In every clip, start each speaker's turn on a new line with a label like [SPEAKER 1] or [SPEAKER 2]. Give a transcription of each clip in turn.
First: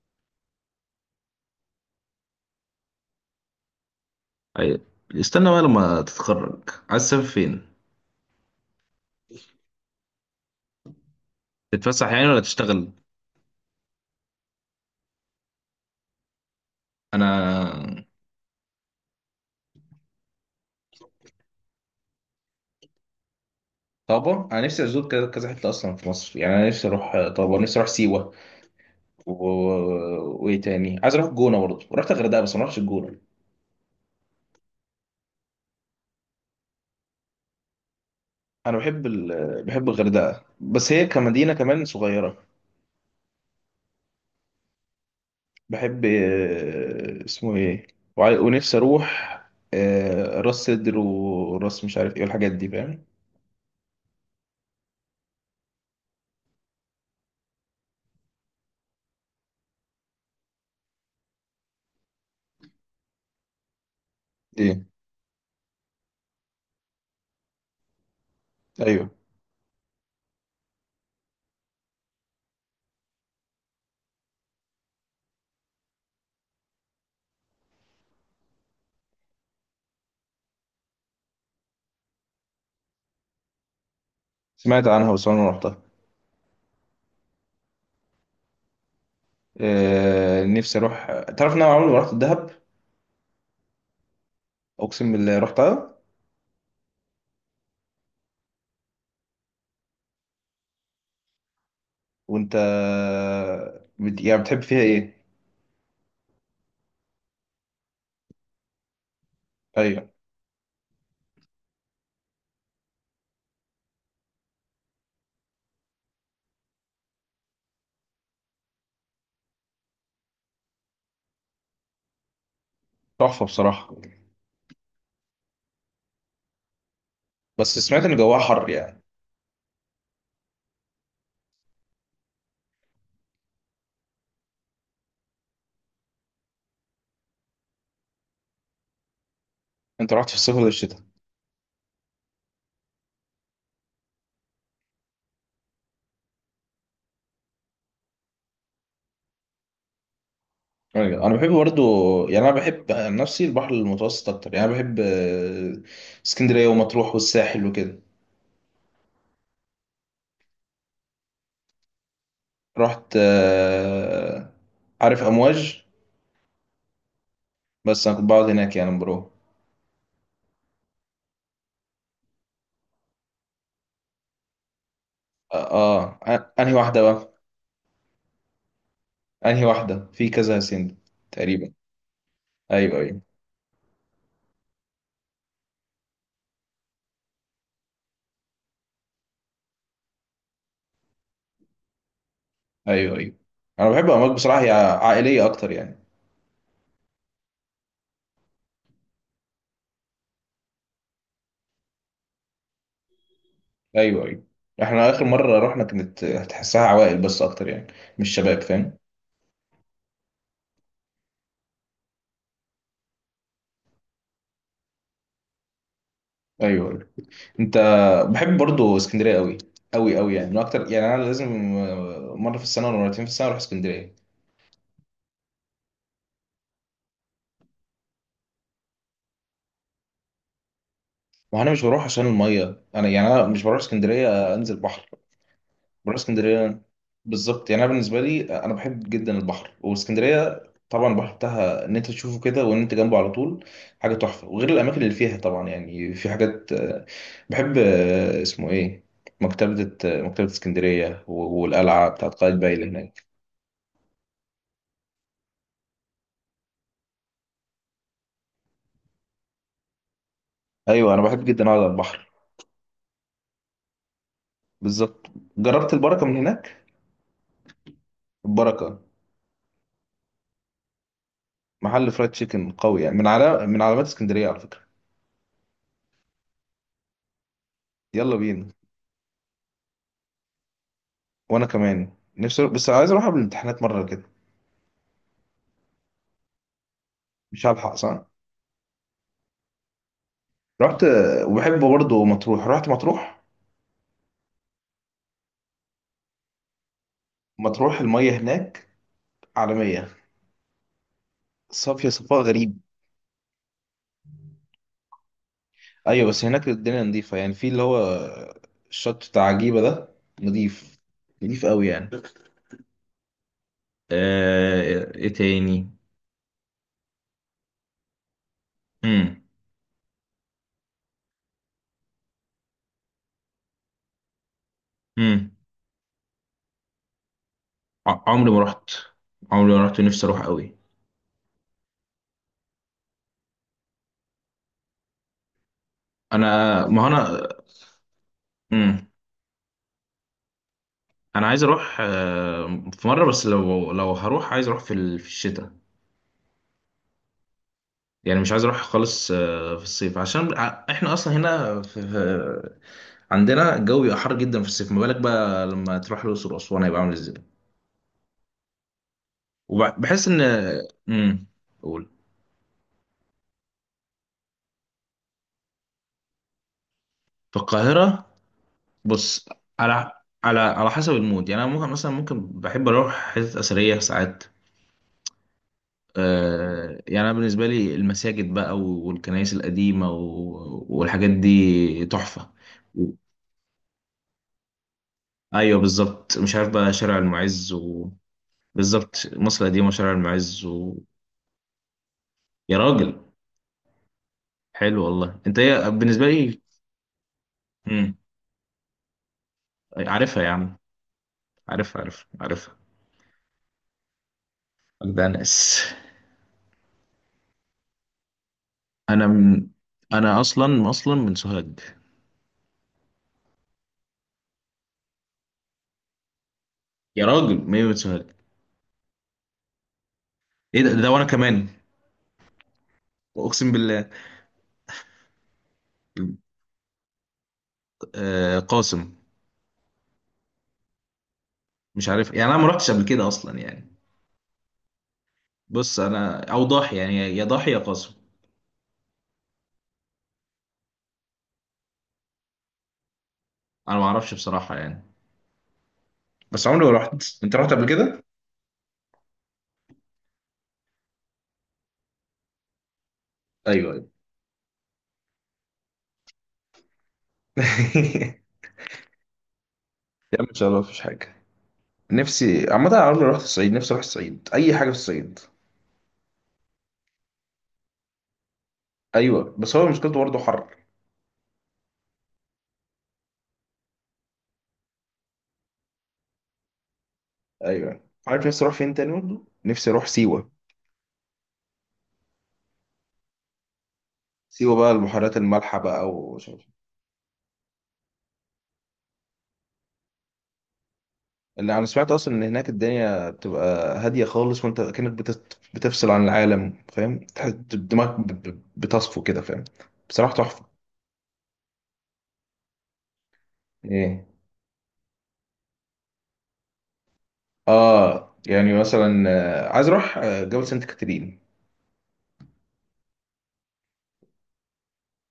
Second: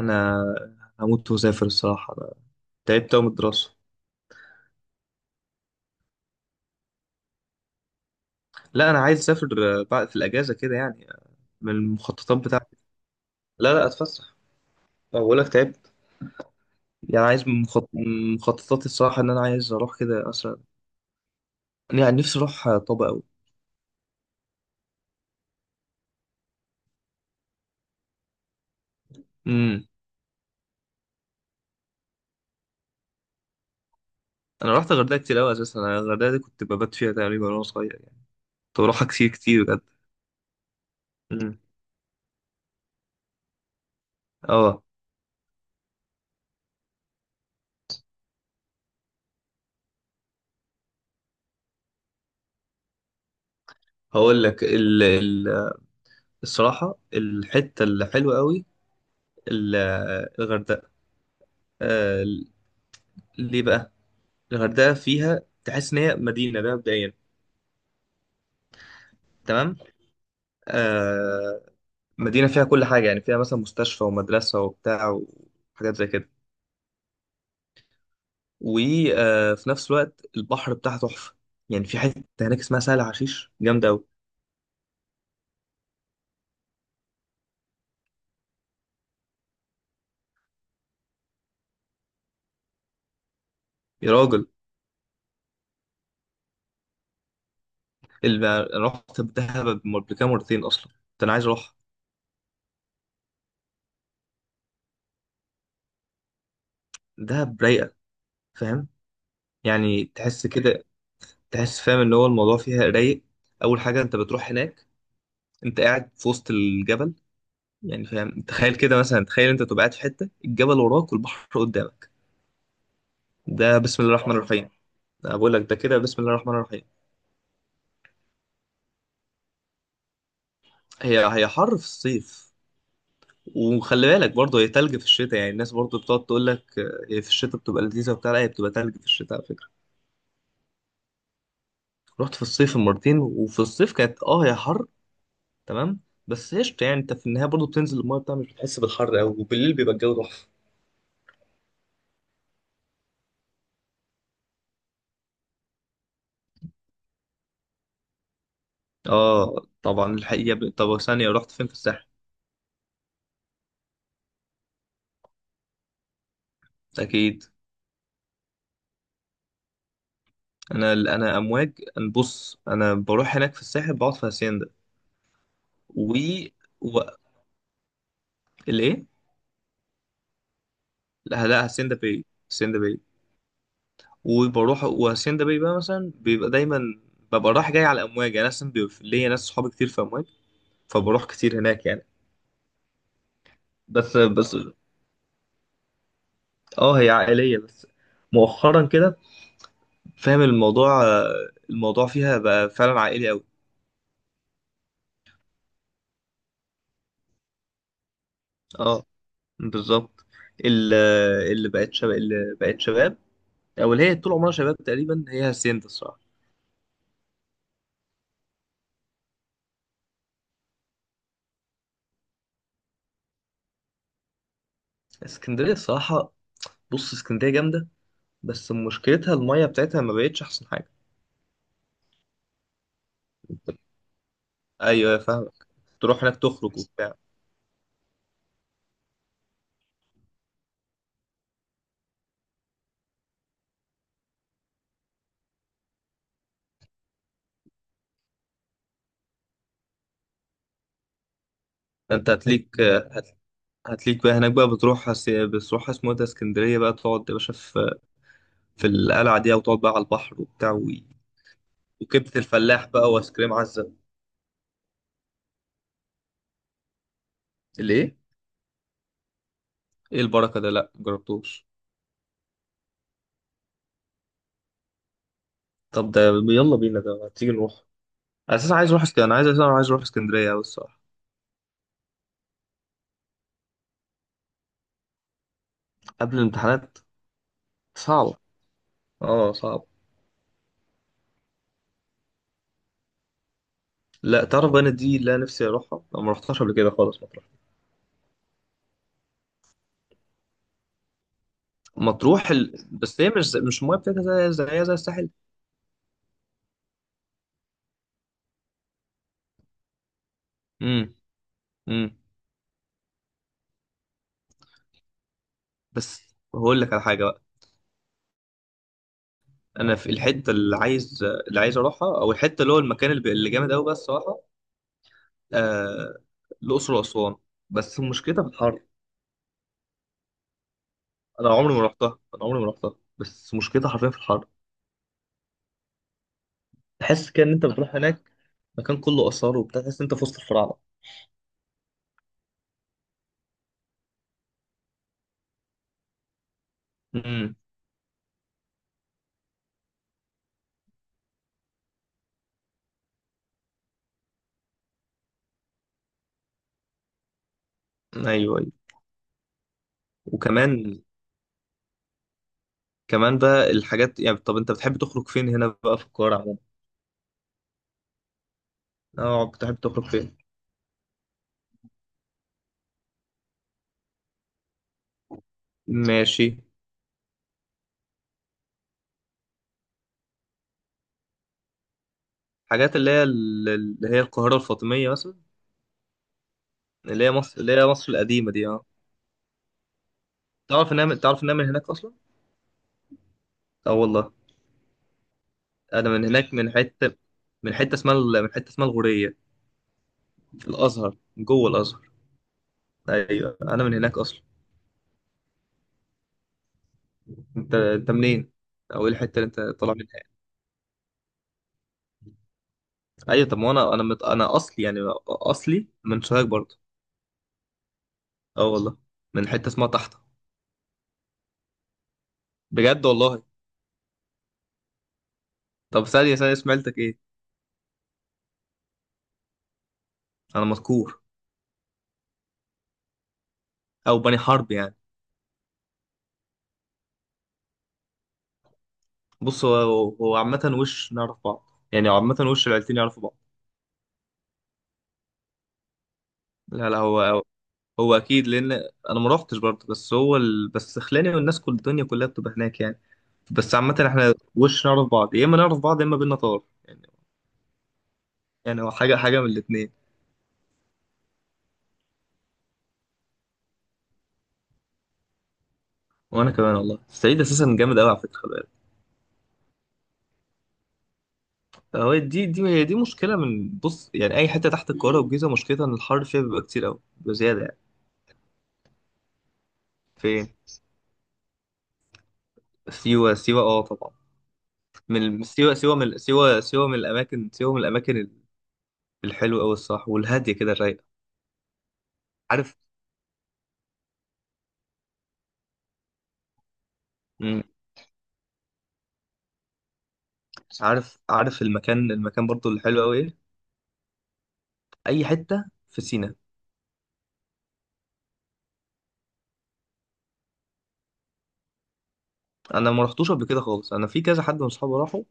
[SPEAKER 1] انا هموت واسافر الصراحه. أنا تعبت أوي من الدراسه.
[SPEAKER 2] أيوة. استنى بقى لما تتخرج، عايز تسافر فين؟
[SPEAKER 1] لا، انا عايز اسافر، بعد في الاجازه كده يعني، من
[SPEAKER 2] تتفسح يعني
[SPEAKER 1] المخططات
[SPEAKER 2] ولا
[SPEAKER 1] بتاعتي.
[SPEAKER 2] تشتغل؟
[SPEAKER 1] لا لا، اتفسح. أه، بقول لك تعبت. يعني عايز
[SPEAKER 2] انا.
[SPEAKER 1] من مخططاتي الصراحه، ان انا عايز اروح كده اصلا. يعني نفسي اروح طابا قوي.
[SPEAKER 2] طابة، انا نفسي ازور كذا كذا حته اصلا في مصر، يعني انا نفسي اروح طابة. نفسي اروح سيوه، و...
[SPEAKER 1] امم
[SPEAKER 2] وايه تاني عايز اروح الجونه برضه، ورحت الغردقه بس ما رحتش الجونه.
[SPEAKER 1] انا رحت الغردقه كتير قوي، اساسا انا الغردقه دي كنت ببات فيها تقريبا وانا صغير يعني.
[SPEAKER 2] انا
[SPEAKER 1] كنت
[SPEAKER 2] بحب
[SPEAKER 1] بروحها كتير كتير بجد.
[SPEAKER 2] بحب الغردقه، بس هي كمدينه
[SPEAKER 1] امم
[SPEAKER 2] كمان صغيره.
[SPEAKER 1] اه
[SPEAKER 2] بحب اسمه ايه. ونفسي اروح راس سدر وراس مش عارف ايه والحاجات دي فاهم.
[SPEAKER 1] هقول لك الصراحه، الحته الحلوه قوي. ال- الغردقه. آه، ليه بقى؟
[SPEAKER 2] ايه.
[SPEAKER 1] الغردقة فيها تحس إن هي مدينة، ده مبدئيا.
[SPEAKER 2] ايوه.
[SPEAKER 1] تمام. آه. مدينة فيها كل حاجة، يعني فيها مثلا مستشفى ومدرسة وبتاع، وحاجات زي كده. وفي نفس الوقت البحر بتاعها تحفة. يعني في حتة هناك اسمها سهل حشيش، جامدة أوي.
[SPEAKER 2] سمعت عنها بس انا ما رحتها. نفسي اروح. تعرف ان انا عمري ما رحت الدهب،
[SPEAKER 1] يا راجل،
[SPEAKER 2] اقسم بالله رحتها.
[SPEAKER 1] اللي أنا رحت دهب قبل كده مرتين، أصلا كنت أنا عايز أروح.
[SPEAKER 2] وانت يعني بتحب فيها ايه؟
[SPEAKER 1] دهب رايقة، فاهم؟ يعني
[SPEAKER 2] ايوه،
[SPEAKER 1] تحس كده، تحس فاهم اللي هو الموضوع فيها رايق. أول حاجة أنت بتروح هناك، أنت قاعد في وسط الجبل. يعني فاهم، تخيل كده مثلا، تخيل انت تبقى قاعد في حته، الجبل وراك والبحر قدامك.
[SPEAKER 2] تحفه
[SPEAKER 1] ده
[SPEAKER 2] بصراحه.
[SPEAKER 1] بسم الله الرحمن الرحيم. انا بقول لك ده كده بسم الله الرحمن الرحيم.
[SPEAKER 2] بس سمعت ان جواها حر يعني.
[SPEAKER 1] هي حر في الصيف. وخلي بالك برضه هي تلج في الشتاء. يعني الناس برضه بتقعد تقول لك هي في الشتاء بتبقى لذيذه وبتاع، لا هي بتبقى تلج في الشتاء على فكره.
[SPEAKER 2] انت رحت في الصيف ولا الشتاء؟
[SPEAKER 1] رحت في الصيف مرتين، وفي الصيف كانت هي حر. تمام. بس قشطه، يعني انت في النهايه برضه بتنزل المايه بتاع، مش بتحس بالحر قوي، وبالليل بيبقى الجو تحفه.
[SPEAKER 2] ايوه، انا بحب برضو، يعني انا بحب عن نفسي البحر المتوسط اكتر، يعني أنا بحب اسكندريه ومطروح والساحل وكده.
[SPEAKER 1] اه طبعا، الحقيقه طب ثانيه، رحت فين في الساحل؟
[SPEAKER 2] رحت عارف امواج؟
[SPEAKER 1] اكيد.
[SPEAKER 2] بس انا كنت بقعد هناك، يعني
[SPEAKER 1] انا امواج. أنا بص، انا بروح هناك في الساحل بقعد في هاسيندا، و,
[SPEAKER 2] انهي
[SPEAKER 1] و...
[SPEAKER 2] واحده بقى؟
[SPEAKER 1] الايه؟
[SPEAKER 2] انهي واحده في كذا سند
[SPEAKER 1] لا لا،
[SPEAKER 2] تقريبا.
[SPEAKER 1] هاسيندا باي. هاسيندا
[SPEAKER 2] ايوه،
[SPEAKER 1] باي.
[SPEAKER 2] ايوه.
[SPEAKER 1] وبروح، وهاسيندا باي بقى مثلا بيبقى دايما، ببقى رايح جاي على امواج. انا اصلا بيبقى ليا ناس صحابي كتير في امواج، فبروح كتير هناك يعني.
[SPEAKER 2] ايوه، ايوه. انا بحب
[SPEAKER 1] بس
[SPEAKER 2] امواج
[SPEAKER 1] بس
[SPEAKER 2] بصراحه، هي عائليه اكتر يعني.
[SPEAKER 1] اه هي عائليه، بس مؤخرا كده، فاهم الموضوع؟ الموضوع فيها بقى فعلا عائلي قوي.
[SPEAKER 2] ايوه، ايوه. احنا اخر مره رحنا كانت هتحسها عوائل بس اكتر يعني، مش شباب فاهم.
[SPEAKER 1] اه، بالظبط. ال- اللي بقت شباب، او اللي هي طول عمرها شباب تقريبا، هي هاسيندا الصراحه.
[SPEAKER 2] ايوه، ايوه. انت. بحب برضو اسكندريه قوي، قوي قوي، يعني من اكتر، يعني انا لازم مره في السنه ولا مرتين في السنه اروح اسكندريه.
[SPEAKER 1] اسكندريه الصراحه، بص اسكندريه جامده، بس مشكلتها الميه بتاعتها ما بقتش احسن حاجه.
[SPEAKER 2] وانا مش بروح عشان الميه، انا يعني انا مش بروح اسكندريه انزل بحر.
[SPEAKER 1] ايوه، فاهم،
[SPEAKER 2] بروح
[SPEAKER 1] تروح هناك تخرج
[SPEAKER 2] اسكندريه.
[SPEAKER 1] وبتاع.
[SPEAKER 2] بالظبط، يعني انا بالنسبه لي انا بحب جدا البحر واسكندريه. طبعا البحر بتاعها ان انت تشوفه كده، وان انت جنبه على طول حاجه تحفه، وغير الاماكن اللي فيها طبعا. يعني في حاجات بحب اسمه ايه. مكتبه مكتبه اسكندريه، والقلعه
[SPEAKER 1] انت
[SPEAKER 2] بتاعت قايتباي
[SPEAKER 1] هتليك،
[SPEAKER 2] اللي هناك.
[SPEAKER 1] هت- هتليك بقى هناك بقى، بتروح بتروح اسمه إيه ده اسكندريه بقى، تقعد يا باشا في القلعه دي، او تقعد بقى على البحر وبتاع،
[SPEAKER 2] ايوه، انا بحب جدا اقعد على البحر.
[SPEAKER 1] وكبده الفلاح بقى وايس كريم عزه.
[SPEAKER 2] بالظبط. جربت البركه من هناك؟
[SPEAKER 1] الايه؟
[SPEAKER 2] البركه
[SPEAKER 1] ايه البركه ده؟ لا جربتوش.
[SPEAKER 2] محل فرايد تشيكن قوي، يعني من علامات اسكندريه على فكره.
[SPEAKER 1] طب ده، يلا بينا ده، ما تيجي نروح.
[SPEAKER 2] يلا بينا.
[SPEAKER 1] اساسا عايز اروح اسكندريه، انا عايز، اساسا عايز اروح اسكندريه أوي الصراحه.
[SPEAKER 2] وانا كمان نفسي، بس عايز اروح قبل الامتحانات مره كده.
[SPEAKER 1] قبل الامتحانات؟
[SPEAKER 2] مش هلحق صح؟
[SPEAKER 1] صعب. اه، صعب.
[SPEAKER 2] رحت. وبحب برضه مطروح، رحت مطروح.
[SPEAKER 1] لا، تعرف بقى، أنا دي اللي انا نفسي اروحها، انا ما رحتهاش قبل كده خالص، مطروح.
[SPEAKER 2] مطروح المية هناك عالمية، صافية، صفاء
[SPEAKER 1] مطروح
[SPEAKER 2] غريب.
[SPEAKER 1] بس هي مش المايه بتاعتها زي الساحل.
[SPEAKER 2] أيوة، بس هناك الدنيا نظيفة يعني، في اللي هو الشط بتاع عجيبة ده نظيف.
[SPEAKER 1] امم.
[SPEAKER 2] نظيف قوي يعني.
[SPEAKER 1] امم.
[SPEAKER 2] إيه تاني.
[SPEAKER 1] بس هقول لك على حاجه بقى.
[SPEAKER 2] مم.
[SPEAKER 1] انا في الحته اللي عايز اروحها، او الحته اللي هو المكان اللي جامد قوي بقى الصراحه.
[SPEAKER 2] مم.
[SPEAKER 1] آه... الاقصر واسوان، بس
[SPEAKER 2] ع-
[SPEAKER 1] مشكلتها في
[SPEAKER 2] عمري ما
[SPEAKER 1] الحر.
[SPEAKER 2] رحت عمري ما رحت ونفسي أروح قوي.
[SPEAKER 1] انا عمري ما رحتها، بس مشكلتها حرفيا في الحر.
[SPEAKER 2] أنا، ما هو
[SPEAKER 1] تحس كده
[SPEAKER 2] أنا.
[SPEAKER 1] ان انت بتروح هناك، مكان
[SPEAKER 2] مم.
[SPEAKER 1] كله اثار وبتاع، تحس ان انت في وسط الفراعنه.
[SPEAKER 2] أنا عايز أروح في مرة، بس لو هروح، عايز أروح في في الشتاء.
[SPEAKER 1] امم.
[SPEAKER 2] يعني مش عايز اروح خالص في الصيف، عشان احنا اصلا هنا عندنا الجو بيبقى حر جدا في الصيف، ما بالك بقى لما تروح الاقصر واسوان، هيبقى عامل ازاي.
[SPEAKER 1] ايوه ايوه.
[SPEAKER 2] وبحس ان...
[SPEAKER 1] وكمان،
[SPEAKER 2] امم قول.
[SPEAKER 1] كمان بقى الحاجات، يعني طب انت بتحب تخرج فين هنا بقى في القاهرة عموما؟
[SPEAKER 2] في القاهره،
[SPEAKER 1] اه،
[SPEAKER 2] بص،
[SPEAKER 1] بتحب تخرج
[SPEAKER 2] على
[SPEAKER 1] فين؟
[SPEAKER 2] على حسب المود، يعني انا ممكن مثلا، ممكن بحب اروح حتت اثريه ساعات.
[SPEAKER 1] ماشي.
[SPEAKER 2] يعني انا بالنسبه لي المساجد بقى والكنائس القديمه والحاجات دي تحفه.
[SPEAKER 1] حاجات اللي هي اللي هي القاهرة الفاطمية مثلا،
[SPEAKER 2] ايوه بالظبط، مش عارف بقى، شارع
[SPEAKER 1] اللي
[SPEAKER 2] المعز.
[SPEAKER 1] هي مصر القديمة دي، اه.
[SPEAKER 2] بالظبط، مصر القديمة وشارع المعز
[SPEAKER 1] تعرف انها من هناك اصلا؟
[SPEAKER 2] يا راجل.
[SPEAKER 1] اه والله.
[SPEAKER 2] حلو والله، انت ايه
[SPEAKER 1] انا من
[SPEAKER 2] بالنسبة
[SPEAKER 1] هناك،
[SPEAKER 2] لي. مم.
[SPEAKER 1] من حتة اسمها الغورية،
[SPEAKER 2] عارفها يا
[SPEAKER 1] في
[SPEAKER 2] عم.
[SPEAKER 1] الازهر، جوه
[SPEAKER 2] عارفها،
[SPEAKER 1] الازهر.
[SPEAKER 2] عارفها، عارفها.
[SPEAKER 1] ايوه، انا من هناك اصلا.
[SPEAKER 2] ده ناس.
[SPEAKER 1] انت منين؟ او ايه
[SPEAKER 2] انا
[SPEAKER 1] الحتة اللي انت
[SPEAKER 2] من...
[SPEAKER 1] طالع منها؟
[SPEAKER 2] انا اصلا من سوهاج.
[SPEAKER 1] ايوه، طب ما انا، انا اصلي يعني، اصلي من سوهاج برضه.
[SPEAKER 2] يا راجل، ما هي من سوهاج.
[SPEAKER 1] اه والله، من حتة اسمها تحت.
[SPEAKER 2] ايه ده وانا كمان.
[SPEAKER 1] بجد والله.
[SPEAKER 2] اقسم بالله.
[SPEAKER 1] طب ثانية ثانية، سمعتك ايه؟
[SPEAKER 2] آه، قاسم.
[SPEAKER 1] انا مذكور،
[SPEAKER 2] مش عارف يعني، انا ما رحتش قبل كده اصلا يعني.
[SPEAKER 1] او بني حرب يعني.
[SPEAKER 2] بص انا، او ضاحي، يعني يا ضاحي يا قاسم.
[SPEAKER 1] بص، هو عامة وش نعرف بعض، يعني عامة وش العيلتين يعرفوا بعض.
[SPEAKER 2] انا ما اعرفش بصراحة يعني، بس عمري
[SPEAKER 1] لا لا،
[SPEAKER 2] ما رحت.
[SPEAKER 1] هو هو
[SPEAKER 2] انت رحت قبل
[SPEAKER 1] هو
[SPEAKER 2] كده؟
[SPEAKER 1] اكيد لان، انا ما روحتش برضه، بس هو بس خلاني، والناس كل الدنيا كلها بتبقى هناك يعني، بس
[SPEAKER 2] ايوه،
[SPEAKER 1] عامة
[SPEAKER 2] ايوه.
[SPEAKER 1] احنا وش نعرف بعض، يا اما نعرف بعض يا اما بينا طار يعني. يعني هو حاجة حاجة من الاتنين.
[SPEAKER 2] يا عم ان شاء الله مفيش حاجة. نفسي عامة، أنا عمري ما رحت الصعيد، نفسي أروح الصعيد، أي حاجة في الصعيد.
[SPEAKER 1] وانا كمان والله، الصعيد اساسا جامد قوي على فكرة، خلي بالك.
[SPEAKER 2] أيوه، بس هو مشكلته برضه حر.
[SPEAKER 1] هو دي دي هي دي مشكلة، من بص يعني اي حتة تحت القاهرة والجيزة، مشكلتها ان الحر فيها بيبقى كتير قوي بزيادة يعني.
[SPEAKER 2] أيوه عارف، نفسي أروح فين تاني برضه؟ نفسي أروح
[SPEAKER 1] فين؟
[SPEAKER 2] سيوة.
[SPEAKER 1] سيوة؟ سيوة، اه طبعا.
[SPEAKER 2] سيوة بقى، البحيرات المالحة بقى ومش عارف إيه.
[SPEAKER 1] سيوة من الأماكن الحلوة أوي الصراحة، والهادية كده الرايقة.
[SPEAKER 2] اللي أنا سمعت أصلا إن هناك
[SPEAKER 1] عارف.
[SPEAKER 2] الدنيا بتبقى هادية خالص، وأنت كأنك بتفصل عن العالم، فاهم،
[SPEAKER 1] مم.
[SPEAKER 2] دماغك بتصفو كده، فاهم. بصراحة تحفة.
[SPEAKER 1] عارف المكان برضو اللي حلو أوي إيه؟
[SPEAKER 2] إيه.
[SPEAKER 1] أي حتة في سينا.
[SPEAKER 2] يعني مثلا عايز أروح جبل سانت كاترين.
[SPEAKER 1] أنا ما رحتوش قبل كده خالص، أنا في كذا حد من صحابي راحوا.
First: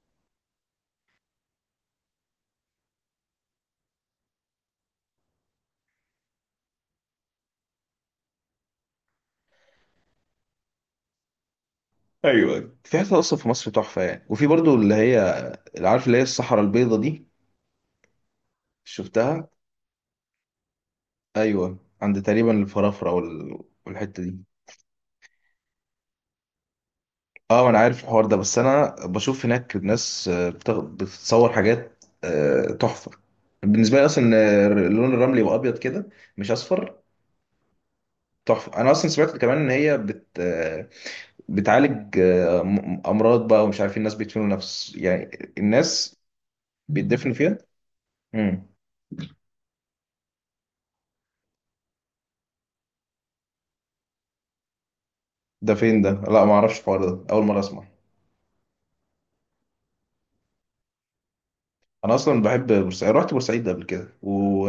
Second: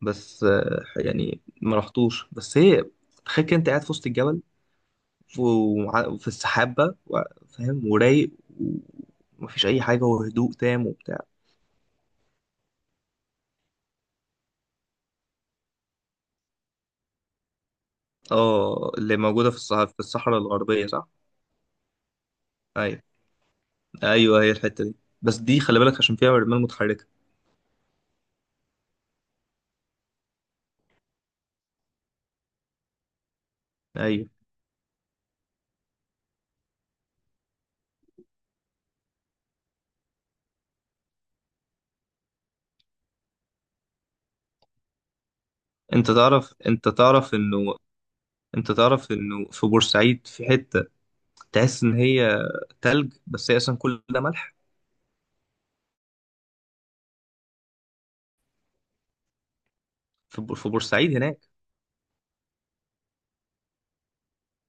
[SPEAKER 1] بس يعني ما رحتوش، بس هي، تخيل كده أنت قاعد في وسط الجبل، وفي السحاب بقى، فاهم، ورايق، ومفيش أي حاجة، وهدوء تام وبتاع.
[SPEAKER 2] ايوه، في حتت اصلا في مصر تحفه يعني، وفي برضو اللي هي، اللي عارف اللي هي الصحراء البيضاء دي.
[SPEAKER 1] اه، اللي
[SPEAKER 2] شفتها.
[SPEAKER 1] موجودة في الصحراء الغربية، صح؟
[SPEAKER 2] ايوه، عند تقريبا
[SPEAKER 1] أيوة،
[SPEAKER 2] الفرافره والحته دي.
[SPEAKER 1] ايوه هي الحته دي. بس دي خلي بالك عشان فيها رمال متحركه.
[SPEAKER 2] اه، انا عارف الحوار ده، بس انا بشوف هناك ناس بتصور حاجات تحفه. بالنسبه لي اصلا
[SPEAKER 1] ايوه.
[SPEAKER 2] إن اللون الرملي يبقى ابيض كده، مش اصفر. تحفه. انا اصلا سمعت كمان ان هي بت آه، بتعالج امراض بقى. ومش عارفين، الناس بيدفنوا نفس، يعني
[SPEAKER 1] انت
[SPEAKER 2] الناس
[SPEAKER 1] تعرف انت تعرف
[SPEAKER 2] بيدفنوا فيها.
[SPEAKER 1] انه
[SPEAKER 2] امم.
[SPEAKER 1] انت تعرف انه في بورسعيد في حته، تحس ان هي تلج، بس هي اصلا كل ده ملح.
[SPEAKER 2] ده فين ده؟ لا، ما اعرفش الحوار ده، اول مره اسمع.
[SPEAKER 1] في بورسعيد هناك.
[SPEAKER 2] انا اصلا بحب بورسعيد، رحت بورسعيد قبل كده و...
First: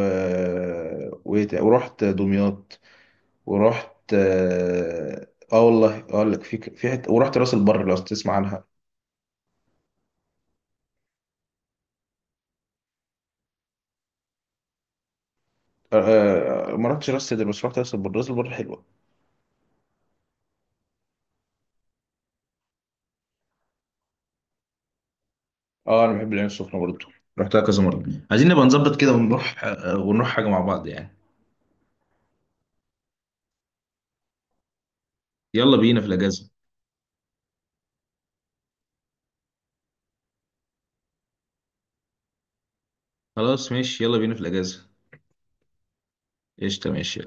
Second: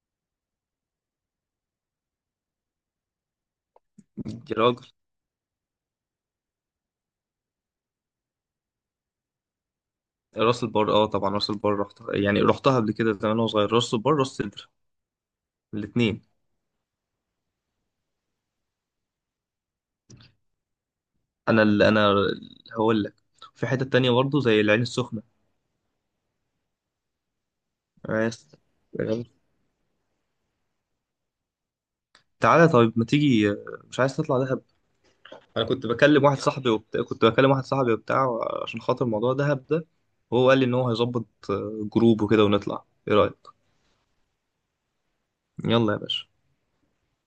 [SPEAKER 2] و... ورحت دمياط. ورحت
[SPEAKER 1] يا راجل،
[SPEAKER 2] والله اقول لك، في حته، ورحت راس البر لو تسمع عنها.
[SPEAKER 1] راس البر، اه طبعا راس البر رحت يعني، رحتها قبل كده زمان وانا صغير. راس البر، راس سدر، الاثنين.
[SPEAKER 2] ما رحتش راس سدر، بس رحت راس البر. راس البر حلوه.
[SPEAKER 1] انا هقول لك، في حته تانية برضه زي العين السخنه.
[SPEAKER 2] اه، انا بحب العين السخنه برضه، رحتها كذا مره. عايزين
[SPEAKER 1] عايز-
[SPEAKER 2] نبقى نظبط كده ونروح، ونروح حاجه مع بعض يعني.
[SPEAKER 1] تعالى طيب، ما تيجي، مش عايز تطلع ده؟ انا
[SPEAKER 2] يلا
[SPEAKER 1] كنت
[SPEAKER 2] بينا في
[SPEAKER 1] بكلم واحد
[SPEAKER 2] الاجازه.
[SPEAKER 1] صاحبي وبتاع كنت بكلم واحد صاحبي وبتاع، عشان خاطر موضوع دهب ده، وهو قال لي ان هو هيظبط جروب وكده، ونطلع، ايه رايك؟
[SPEAKER 2] خلاص ماشي، يلا بينا في الاجازه.
[SPEAKER 1] يلا يا باشا.
[SPEAKER 2] قشطه، ماشي.